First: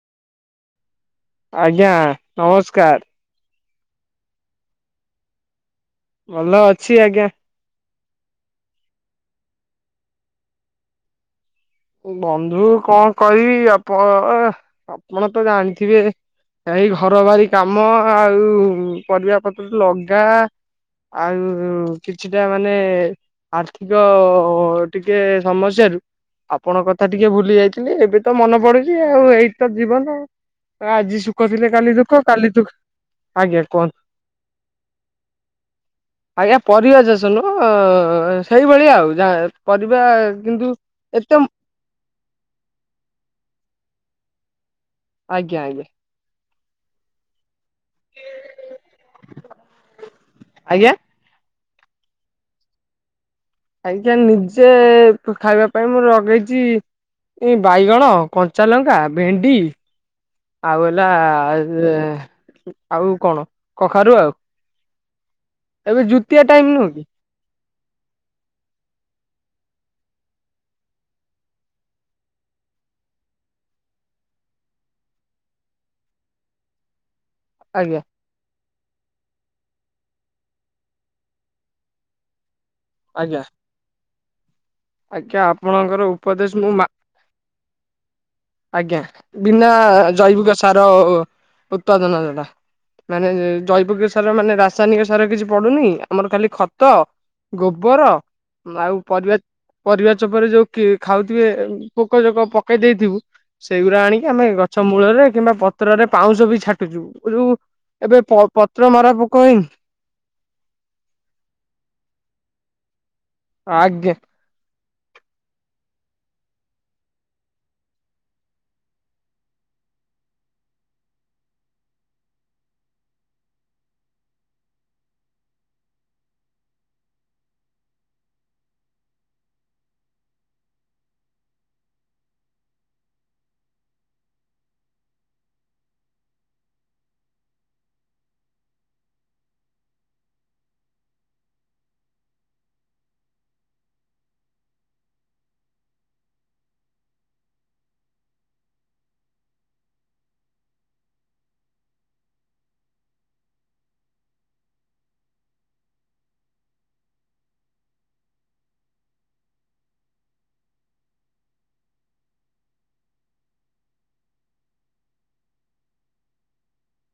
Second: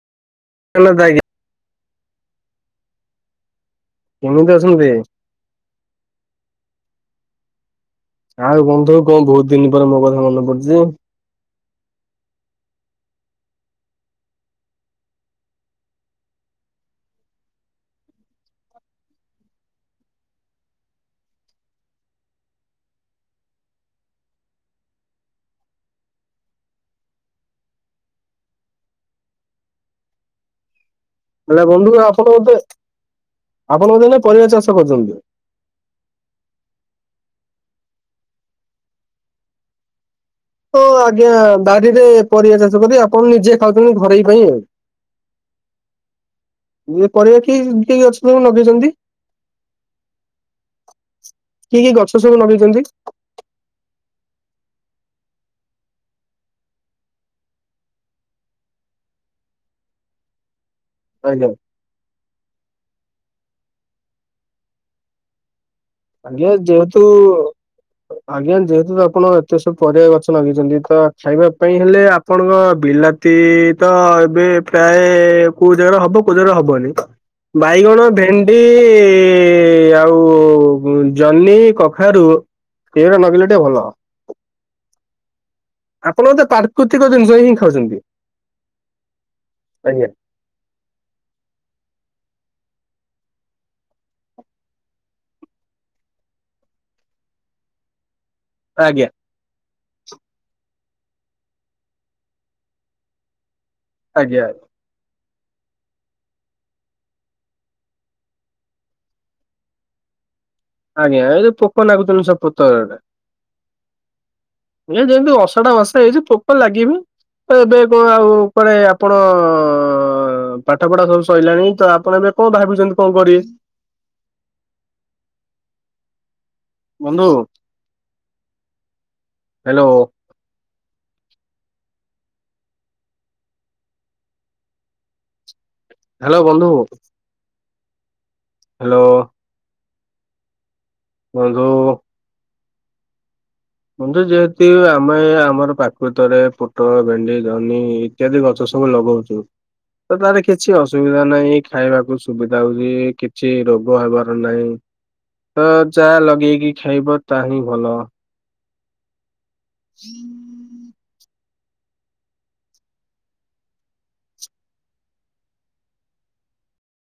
ହେଲାତ ଆଜ୍ଞା। ଆଜ୍ଞା ନମସ୍କାର। କେମିତି ଅଛନ୍ତି। ଭଲ ଅଛି ଆଜ୍ଞା। ଆଉ ବନ୍ଧୁ କନ୍ ବହୁତ ଦିନ ପରେ ମୋ କଥା ମନେ ପଡିଚି। ବନ୍ଧୁ କଣ କରିବି ଆପଣ ଅ ଆପଣ ତ ଜାଣିଥିବେ ଏଇ ଘର ବାରି କାମ ଆଉ ପରିବା ପତ୍ର ଲଗା ଆଉ କିଛିଟା ମାନେ ଆର୍ଥିକ ଟିକେ ସମସ୍ୟାରୁ ଆପଣକ କଥା ଟିକେ ଭୁଲି ଯାଇଥିଲି ଏବେ ତ ମନେ ପଡୁଛି ଆଉ ଏଇ ତ ଜୀବନ ଆଜି ଶୁ ହେଲେ ବନ୍ଧୁ ଆପଣ ବଧେ ଆଜ୍ଞା କୁହନ୍ତୁ। ଆପଣ ବଧେ ଏଇନା ପରିବା ଚାଷ କରୁଚନ୍ତି। ଆଜ୍ଞା ପରିବା ଚାଷ ନୁହଁ ଅ ସେଇଭଳି ଆଉ ଯା ପରିବା କିନ୍ତୁ ହଁ ଆଜ୍ଞା ଏତେ ବାରିରେ ପରିବା ଚାଷ କରି ଆପଣ ନିଜେ ଖାଉଛନ୍ତି ଘରେଇ ପାଇଁ ଆଉ। ଆଜ୍ଞା ଆଜ୍ଞା। ଇଏ ପରିବା କି କି ଗଛି ସବୁ ନଗେଇଛନ୍ତି। ଆଜ୍ଞା କି କି ଗଛ ସବୁ ନଗେଇଛନ୍ତି। ଆଜ୍ଞା ନିଜେ ତ ଖାଇବା ପାଇଁ ମୁଁ ଲଗେଇଛି ଏଇ ବାଇଗଣ କଞ୍ଚା ଲଙ୍କା ଭେଣ୍ଡି ଆଉ ହେଲା ଆଜ୍ଞା ଏ ଆଉ କଣ କଖାରୁ ଆଉ। ଏବେ ଆ ଜୁତିଆ ଯେ ଟାଇମ ନୁହଁ ଯେହେତୁ କି ଆଜ୍ଞା ଯେହେତୁ ତ ଆପଣ ଏତେ ସବୁ ପରିବା ଗଛ ନଗେଇଛନ୍ତି ତ ଖାଇବା ପାଇଁ ହେଲେ ଆ ଆପଣଙ୍କ ବିଲାତି ତ ଏବେ ପ୍ରାଏ କୋଉ ଜାଗାରେ ହବ କୋଉ ଜାଗାରେ ହବନି। ଆଜ୍ଞା ବାଇଗଣ ଭେଣ୍ଡି ଆଉ ଉ ଜହ୍ନି କଖାରୁ ଏଗଡା ଆଜ୍ଞା ନଗଇଲେ ଟିକେ ଭଲ। ଆଜ୍ଞା ଆପଣଙ୍କର ଆପଣ ବୋଧେ ଉପଦେଶ ମୁଁ ମା ପ୍ରାକୃତିକ ଜିନିଷ ହିଁ ଖାଉଛନ୍ତି। ଆଜ୍ଞା ବିନା ଆଜ୍ଞା ଜୈବିକ ସାର ଉତ୍ପାଦନ [unintelligible] ମାନେ ଜୈବକ ସାର ମାନେ ରାସାୟନିକ ସାର କିଛି ପଡୁନି, ଆମର ଖାଲି ଖତ ଗୋବର ଆଉ ଆଜ୍ଞା ପରିବା-ପରିବା ଚୋପାରେ ଯୋଉ ଖାଉଥିବେ ପୋକ ଜୋକ ପକେଇ ଦେଇଥିବୁ ସେଇଗୁଡା ଆଣିକି ଆଜ୍ଞା ଆମେ ଗଛ ମୂଳରେ କିମ୍ବା ପତ୍ରରେ ପାଉଁଶ ବି ଛାଟୁଚୁ, ଯୋଉ ଏବେ ପ ପତ୍ର ମରା ପୋକ ହେଇ ଆଜ୍ଞା [unintelligible] ପୋକ ନଗୁଚନି ସବୁ ପତର ରେ। ଆଜ୍ଞା। ଏ ଯେନ୍ତି ଅସାଢ ମାସ ହେଇଚି ପୋକ ଲାଗିବେ। ତ ଏବେ କଣ ଆଉ କୁଆଡେ ଆପଣ ହ ପାଠପଢା ସବୁ ସଇଲାଣି ତ ଆପଣ ଏବେ କଣ ଭାବିଛନ୍ତି କଣ କରିବେ? ବନ୍ଧୁ, ହାଲୋ। ହାଲୋ, ବନ୍ଧୁ। ହାଲୋ। କୁହନ୍ତୁ। ବନ୍ଧୁ ଯେହେତୁ ଆମେ ଆମର ପ୍ରାକୃତରେ ପୋଟଳ, ଭେଣ୍ଡି, ଜନ୍ହି ଇତ୍ୟାଦି ଗଛ ସବୁ ଲଗଉଚୁ। ତ ତାର କିଛି ଅସୁବିଧା ନାହିଁ, ଖାଇବାକୁ ସୁବିଧା ହଉଚି, କିଛି ରୋଗ ହେବାର ନାହିଁ। ଅ ଯା ଲଗେଇକି ଖାଇବ ତାହା ହିଁ ଭଲ।